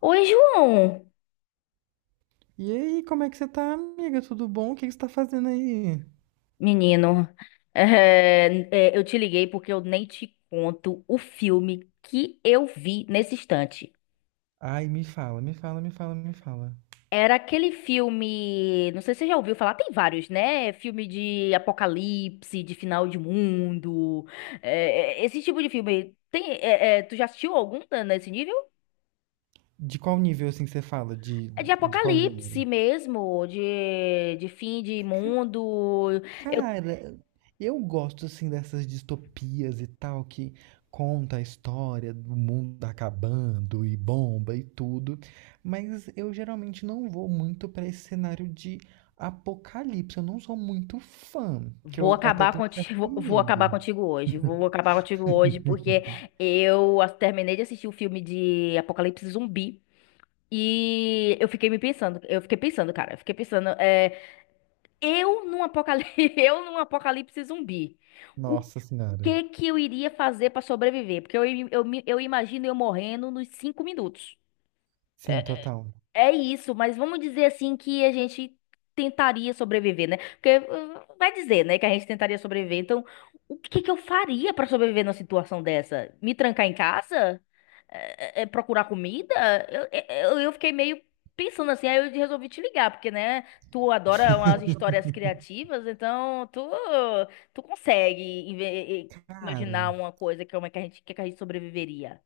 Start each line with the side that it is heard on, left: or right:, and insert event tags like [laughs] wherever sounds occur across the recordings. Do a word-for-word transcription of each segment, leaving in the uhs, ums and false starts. left: Oi, João,
right: E aí, como é que você tá, amiga? Tudo bom? O que que você tá fazendo aí?
left: menino. É, é, eu te liguei porque eu nem te conto o filme que eu vi nesse instante.
right: Ai, me fala, me fala, me fala, me fala.
left: Era aquele filme, não sei se você já ouviu falar, tem vários, né? Filme de apocalipse, de final de mundo, é, é, esse tipo de filme. Tem, é, é, tu já assistiu algum tá, nesse nível?
right: De qual nível, assim, você fala? De,
left: É de
right: de qual
left: apocalipse
right: gênero?
left: mesmo, de, de fim de mundo.
right: Cara, eu gosto, assim, dessas distopias e tal, que conta a história do mundo acabando e bomba e tudo, mas eu geralmente não vou muito pra esse cenário de apocalipse. Eu não sou muito fã, que
left: Vou
right: eu até
left: acabar
right: tenho um certo
left: contigo, [laughs] vou acabar
right: medo.
left: contigo hoje. Vou acabar contigo hoje porque eu as- terminei de assistir o filme de Apocalipse Zumbi e eu fiquei me pensando, eu fiquei pensando, cara, eu fiquei pensando, é, eu num apocalipse, [laughs] eu num apocalipse zumbi, o
right: Nossa Senhora.
left: que que eu iria fazer pra sobreviver? Porque eu, im- eu, me- eu imagino eu morrendo nos cinco minutos.
right: Sim, total.
left: É isso, mas vamos dizer assim que a gente tentaria sobreviver, né? Porque uh, vai dizer, né, que a gente tentaria sobreviver. Então, o que que eu faria pra sobreviver numa situação dessa? Me trancar em casa? É, é, é, procurar comida? Eu, é, é, eu, eu fiquei meio pensando assim, aí eu resolvi te ligar, porque, né, tu adora umas histórias criativas, então tu, tu consegue inve-
right: Cara.
left: imaginar uma coisa como é que a gente, que é que a gente sobreviveria.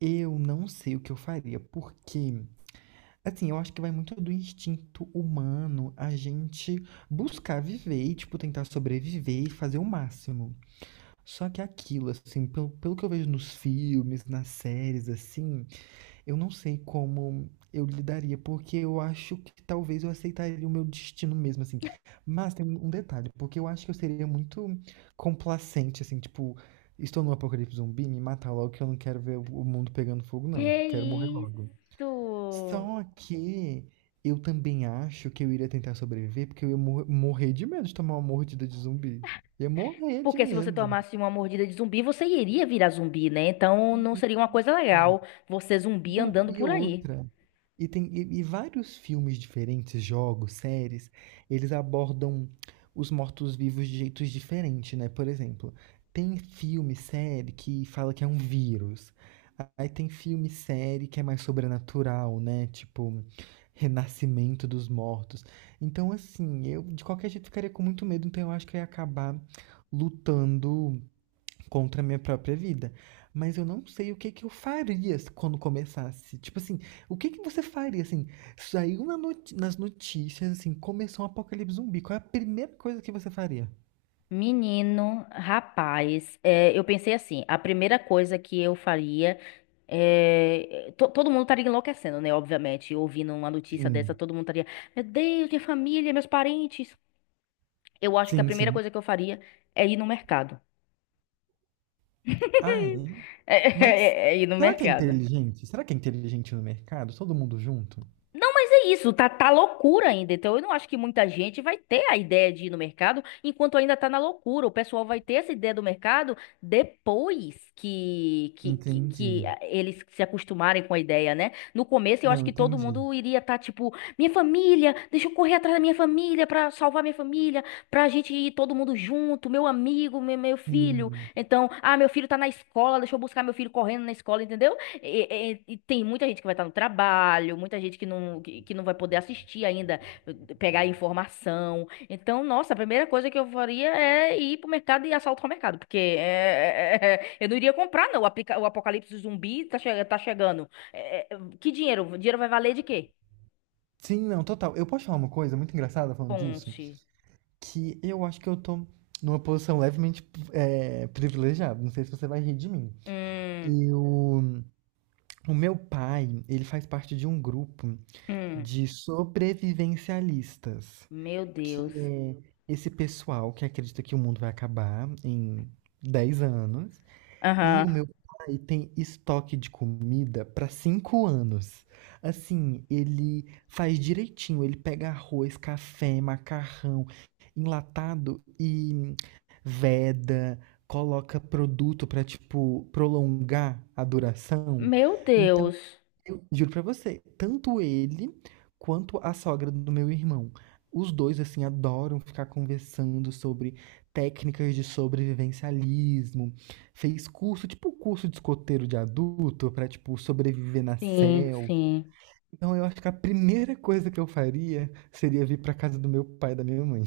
right: Eu não sei o que eu faria, porque, assim, eu acho que vai muito do instinto humano a gente buscar viver e, tipo, tentar sobreviver e fazer o máximo. Só que aquilo, assim, pelo, pelo que eu vejo nos filmes, nas séries, assim, eu não sei como eu lidaria, porque eu acho que talvez eu aceitaria o meu destino mesmo, assim. Mas tem um detalhe, porque eu acho que eu seria muito complacente, assim, tipo, estou no apocalipse zumbi, me matar logo que eu não quero ver o o mundo pegando fogo, não. Quero morrer
left: Que
right: logo.
left: isso?
right: Só que eu também acho que eu iria tentar sobreviver, porque eu ia mor- morrer de medo de tomar uma mordida de zumbi. Ia morrer de
left: Porque se você
right: medo.
left: tomasse uma mordida de zumbi, você iria virar zumbi, né? Então não seria uma coisa legal você zumbi
right: Não,
left: andando
right: e
left: por aí.
right: outra. E tem e, e vários filmes diferentes, jogos, séries, eles abordam os mortos-vivos de jeitos diferentes, né? Por exemplo, tem filme, série que fala que é um vírus. Aí tem filme, série que é mais sobrenatural, né? Tipo, Renascimento dos Mortos. Então, assim, eu de qualquer jeito ficaria com muito medo, então eu acho que eu ia acabar lutando contra a minha própria vida. Mas eu não sei o que que eu faria quando começasse. Tipo assim, o que que você faria, assim? Saiu na noti- nas notícias, assim, começou um apocalipse zumbi. Qual é a primeira coisa que você faria?
left: Menino, rapaz, é, eu pensei assim, a primeira coisa que eu faria é, to- todo mundo estaria enlouquecendo, né? Obviamente, ouvindo uma notícia dessa,
right: Sim,
left: todo mundo estaria, meu Deus, minha família, meus parentes. Eu acho que a
right: sim,
left: primeira
right: sim.
left: coisa que eu faria é ir no mercado.
right: Ah, é?
left: [laughs] é
right: Mas
left: é- é ir no
right: será que é
left: mercado.
right: inteligente? Será que é inteligente no mercado? Todo mundo junto?
left: Não, mas é isso, tá, tá loucura ainda. Então, eu não acho que muita gente vai ter a ideia de ir no mercado enquanto ainda tá na loucura. O pessoal vai ter essa ideia do mercado depois que, que, que, que
right: Entendi.
left: ah, eles se acostumarem com a ideia, né? No começo, eu acho
right: Não,
left: que todo
right: entendi.
left: mundo iria estar tipo: minha família, deixa eu correr atrás da minha família pra salvar minha família, pra gente ir todo mundo junto, meu amigo, meu, meu filho.
right: Sim.
left: Então, ah, meu filho tá na escola, deixa eu buscar meu filho correndo na escola, entendeu? E, e- e tem muita gente que vai estar no trabalho, muita gente que não, que, que não vai poder assistir ainda, pegar informação. Então, nossa, a primeira coisa que eu faria é ir pro mercado e assaltar o mercado, porque é, é, é, eu não iria comprar, não. O aplica- o apocalipse zumbi tá, che- tá chegando. É, é, que dinheiro? O dinheiro vai valer de quê?
right: Sim, não, total. Eu posso falar uma coisa muito engraçada falando disso?
left: Conte.
right: Que eu acho que eu tô numa posição levemente é, privilegiada. Não sei se você vai rir de mim.
left: Hum.
right: Eu, o meu pai, ele faz parte de um grupo
left: Hum.
right: de sobrevivencialistas,
left: Meu
right: que
left: Deus.
right: é esse pessoal que acredita que o mundo vai acabar em dez anos e o
left: Aham.
right: meu pai tem estoque de comida para cinco anos. Assim, ele faz direitinho, ele pega arroz, café, macarrão, enlatado e veda, coloca produto para tipo prolongar a duração.
left: Meu
right: Então,
left: Deus.
right: eu juro pra você, tanto ele quanto a sogra do meu irmão. Os dois, assim, adoram ficar conversando sobre técnicas de sobrevivencialismo. Fez curso, tipo curso de escoteiro de adulto, pra, tipo, sobreviver na
left: Sim,
right: selva.
left: sim.
right: Então, eu acho que a primeira coisa que eu faria seria vir pra casa do meu pai e da minha mãe.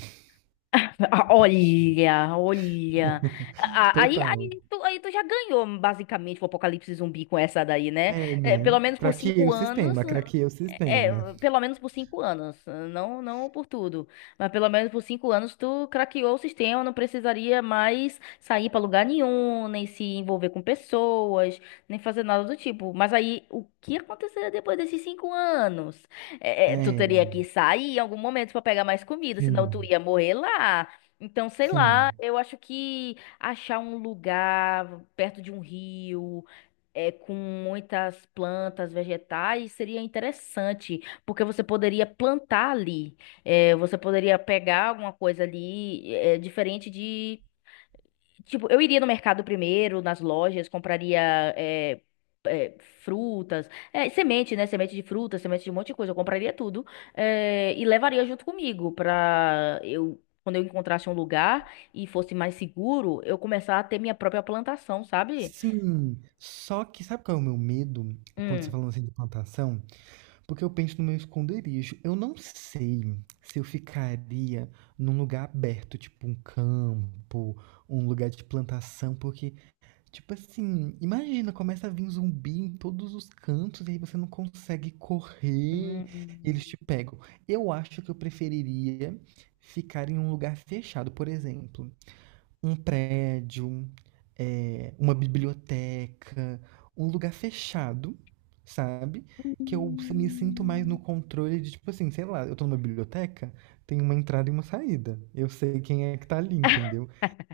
left: [laughs] Ah,
right: [laughs]
left: olha, olha. Ah, Aí,
right: Total.
left: aí, tu, aí tu já ganhou, basicamente, o Apocalipse Zumbi com essa daí, né?
right: É,
left: É, pelo
right: né?
left: menos por
right: Craqueei
left: cinco
right: o
left: anos.
right: sistema, craqueei o
left: É,
right: sistema.
left: é, pelo menos por cinco anos. Não, não por tudo. Mas pelo menos por cinco anos tu craqueou o sistema. Não precisaria mais sair pra lugar nenhum, nem se envolver com pessoas, nem fazer nada do tipo. Mas aí, o que aconteceria depois desses cinco anos? É, é, tu teria
right: É,
left: que sair em algum momento pra pegar mais comida, senão tu
right: sim,
left: ia morrer lá. Então, sei lá,
right: sim.
left: eu acho que achar um lugar perto de um rio, é, com muitas plantas vegetais, seria interessante, porque você poderia plantar ali. É, você poderia pegar alguma coisa ali, é, diferente de. Tipo, eu iria no mercado primeiro, nas lojas, compraria é, é, frutas, é, semente, né? Semente de fruta, semente de um monte de coisa. Eu compraria tudo é, e levaria junto comigo pra eu, quando eu encontrasse um lugar e fosse mais seguro, eu começar a ter minha própria plantação, sabe?
right: Sim, só que sabe qual é o meu medo quando você tá
left: Hum.
right: falando assim de plantação? Porque eu penso no meu esconderijo. Eu não sei se eu ficaria num lugar aberto, tipo um campo, um lugar de plantação, porque, tipo assim, imagina, começa a vir zumbi em todos os cantos e aí você não consegue correr e eles
left: Hum.
right: te pegam. Eu acho que eu preferiria ficar em um lugar fechado, por exemplo. Um prédio, eh, uma biblioteca, um lugar fechado, sabe? Que eu me sinto mais no controle de, tipo assim, sei lá, eu tô numa biblioteca, tem uma entrada e uma saída. Eu sei quem é que tá ali,
left: [laughs]
right: entendeu?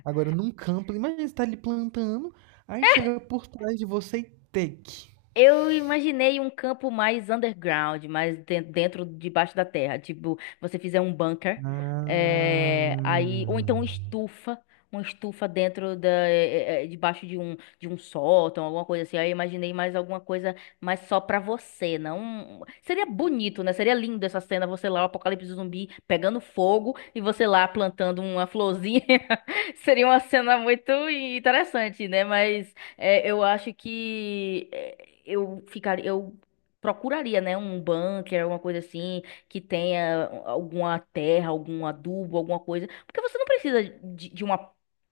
right: Agora, num campo, imagina você tá ali plantando, aí chega por trás de você e take.
left: Eu imaginei um campo mais underground, mais den- dentro, debaixo da terra. Tipo, você fizer um bunker, eh,
right: Ah.
left: aí, ou então uma estufa, uma estufa dentro da, eh, eh, eh, debaixo de um, de um sótão, alguma coisa assim. Aí eu imaginei mais alguma coisa, mas só pra você, não. um, Seria bonito, né? Seria lindo essa cena, você lá, o apocalipse zumbi pegando fogo e você lá plantando uma florzinha. [laughs] Seria uma cena muito interessante, né? Mas é, eu acho que é, eu ficaria, eu procuraria, né, um bunker, alguma coisa assim, que tenha alguma terra, algum adubo, alguma coisa, porque você não precisa de, de uma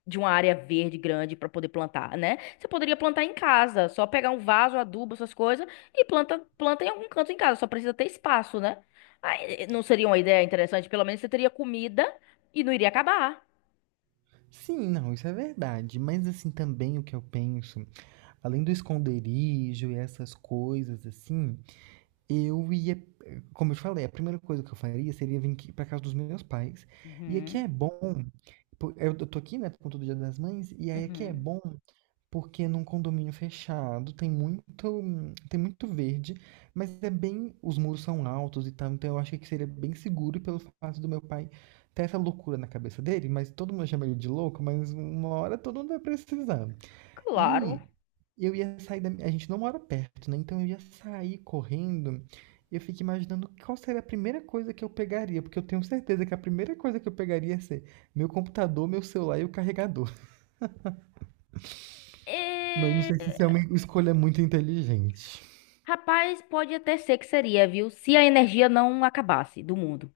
left: de uma área verde grande para poder plantar, né? Você poderia plantar em casa, só pegar um vaso, adubo, essas coisas e planta planta em algum canto em casa, só precisa ter espaço, né? Aí, eh, não seria uma ideia interessante? Pelo menos você teria comida e não iria acabar.
right: Sim, não, isso é verdade. Mas assim, também o que eu penso, além do esconderijo e essas coisas assim, eu ia, como eu te falei, a primeira coisa que eu faria seria vir aqui para casa dos meus pais. E aqui
left: Uhum,
right: é bom, po- eu eu tô aqui, né, com todo Dia das Mães, e aí aqui é
left: uhum.
right: bom porque num condomínio fechado tem muito, tem muito verde, mas é bem, os muros são altos e tal, então eu achei que seria bem seguro e pelo fato do meu pai ter essa loucura na cabeça dele, mas todo mundo chama ele de louco, mas uma hora todo mundo vai precisar.
left: Claro.
right: E eu ia sair da. A gente não mora perto, né? Então eu ia sair correndo. Eu fico imaginando qual seria a primeira coisa que eu pegaria, porque eu tenho certeza que a primeira coisa que eu pegaria ia ser meu computador, meu celular e o carregador. [laughs] Mas não sei se
left: É,
right: isso é uma escolha muito inteligente.
left: Rapaz, pode até ser que seria, viu? Se a energia não acabasse do mundo.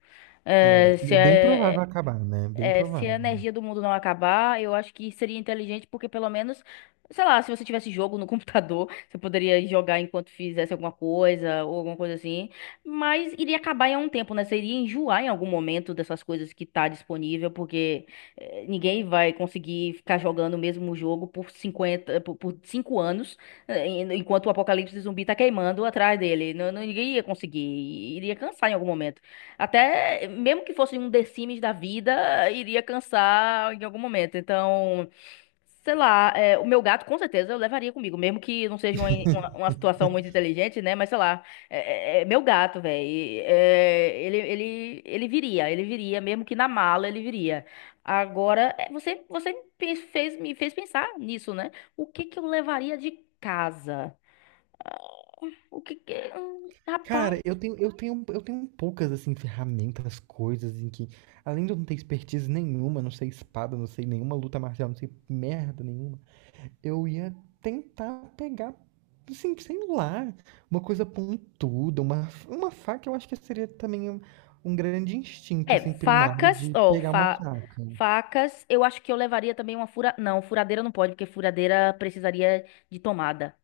right: É,
left: É,
right: e
left: se
right: é bem provável
left: é-
right: acabar, né? Bem
left: é, se a
right: provável.
left: energia do mundo não acabar, eu acho que seria inteligente, porque pelo menos, sei lá, se você tivesse jogo no [laughs] computador, você poderia jogar enquanto fizesse alguma coisa ou alguma coisa assim. Mas iria acabar em algum tempo, né? Você iria enjoar em algum momento dessas coisas que tá disponível, porque eh, ninguém vai conseguir ficar jogando o mesmo jogo por cinquenta, por, por cinco anos, eh, en- enquanto o apocalipse zumbi tá queimando atrás dele. Não, não- ninguém ia conseguir, iria cansar em algum momento. Até mesmo que fosse um The Sims da vida, iria cansar em algum momento. Então, sei lá, é, o meu gato com certeza eu levaria comigo, mesmo que não seja uma, uma, uma situação muito
right: [laughs]
left: inteligente, né? Mas sei lá, é, é- é meu gato, velho. ele, ele, ele viria, ele viria, mesmo que na mala ele viria. Agora, é, você, você me fez, fez- me fez pensar nisso, né? O que que eu levaria de casa? O que que. hum,
right: Cara, eu tenho, eu tenho, eu tenho poucas assim ferramentas, coisas em que, além de eu não ter expertise nenhuma, não sei espada, não sei nenhuma luta marcial, não sei merda nenhuma. Eu ia tentar pegar, assim, sei lá, uma coisa pontuda, uma, uma faca, eu acho que seria também um, um grande instinto,
left: É,
right: assim, primário
left: facas,
right: de
left: ó,
right: pegar uma
left: fa-
right: faca.
left: facas, eu acho que eu levaria também uma fura... Não, furadeira não pode, porque furadeira precisaria de tomada.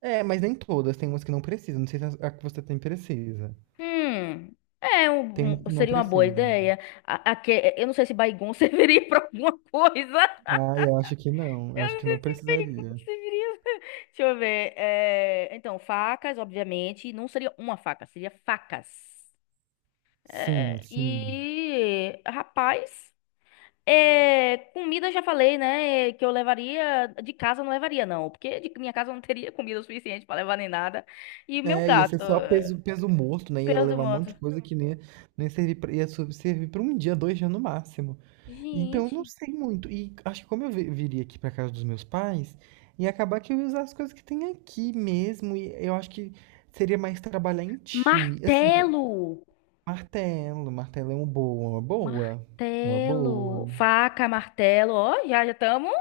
right: É, mas nem todas, tem umas que não precisam, não sei se a a que você tem precisa.
left: Hum, é,
right: Tem
left: um-
right: umas
left: um-
right: que não
left: seria uma boa
right: precisa.
left: ideia. A, a que- eu não sei se Baygon [laughs] serviria pra alguma coisa.
right: Ah, eu acho que não, eu
left: Eu
right: acho
left: não
right: que não
left: sei se
right: precisaria.
left: Baygon serviria. Deixa eu ver. é, Então, facas, obviamente, não seria uma faca, seria facas.
right: Sim,
left: É,
right: sim.
left: E, rapaz. É, comida eu já falei, né? é, Que eu levaria de casa eu não levaria não, porque de minha casa eu não teria [laughs] comida o suficiente pra levar nem nada. E meu
right: É, ia ser
left: gato,
right: só
left: é,
right: peso, peso morto, né? Ia
left: pelo do
right: levar um monte de
left: mundo.
right: coisa que nem, nem servir pra, ia so- servir pra um dia, dois dias no máximo. Então, eu não
left: Gente,
right: sei muito. E acho que como eu vi- viria aqui pra casa dos meus pais, ia acabar que eu ia usar as coisas que tem aqui mesmo. E eu acho que seria mais trabalhar em time. Assim,
left: martelo,
right: martelo, martelo é uma boa, uma boa. Uma
left: martelo,
right: boa.
left: faca, martelo, ó, já já estamos,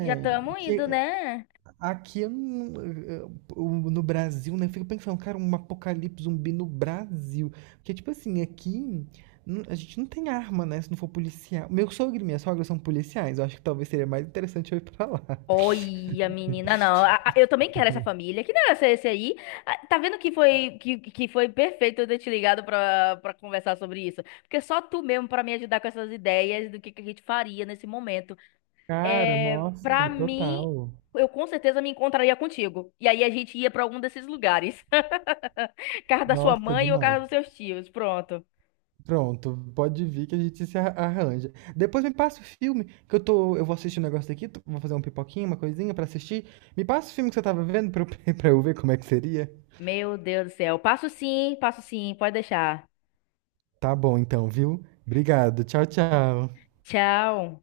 left: já estamos
right: que
left: indo, né?
right: aqui eu não- eu- eu- no Brasil, né? Eu fico pensando, cara, um apocalipse zumbi no Brasil. Porque, tipo assim, aqui não- a gente não tem arma, né? Se não for policial. Meu sogro e minha sogra são policiais. Eu acho que talvez seria mais interessante eu ir pra lá.
left: Olha, menina, não. A- a- Eu também quero essa família. Que negócio é esse aí? Ah, tá vendo que foi que, que foi perfeito eu ter te ligado pra, pra, conversar sobre isso? Porque só tu mesmo pra me ajudar com essas ideias do que, que a gente faria nesse momento.
right: Cara,
left: É, pra
right: nossa,
left: mim,
right: total.
left: eu com certeza me encontraria contigo. E aí a gente ia pra algum desses lugares. [laughs] Casa da sua
right: Nossa,
left: mãe ou
right: demais.
left: casa dos seus tios. Pronto.
right: Pronto, pode vir que a gente se ar- arranja. Depois me passa o filme, que eu tô, eu vou assistir um negócio aqui, tô- vou fazer um pipoquinho, uma coisinha pra assistir. Me passa o filme que você tava vendo pra eu, [laughs] pra eu ver como é que seria.
left: Meu Deus do céu. Passo sim, passo sim. Pode deixar.
right: Tá bom então, viu? Obrigado. Tchau, tchau.
left: Tchau.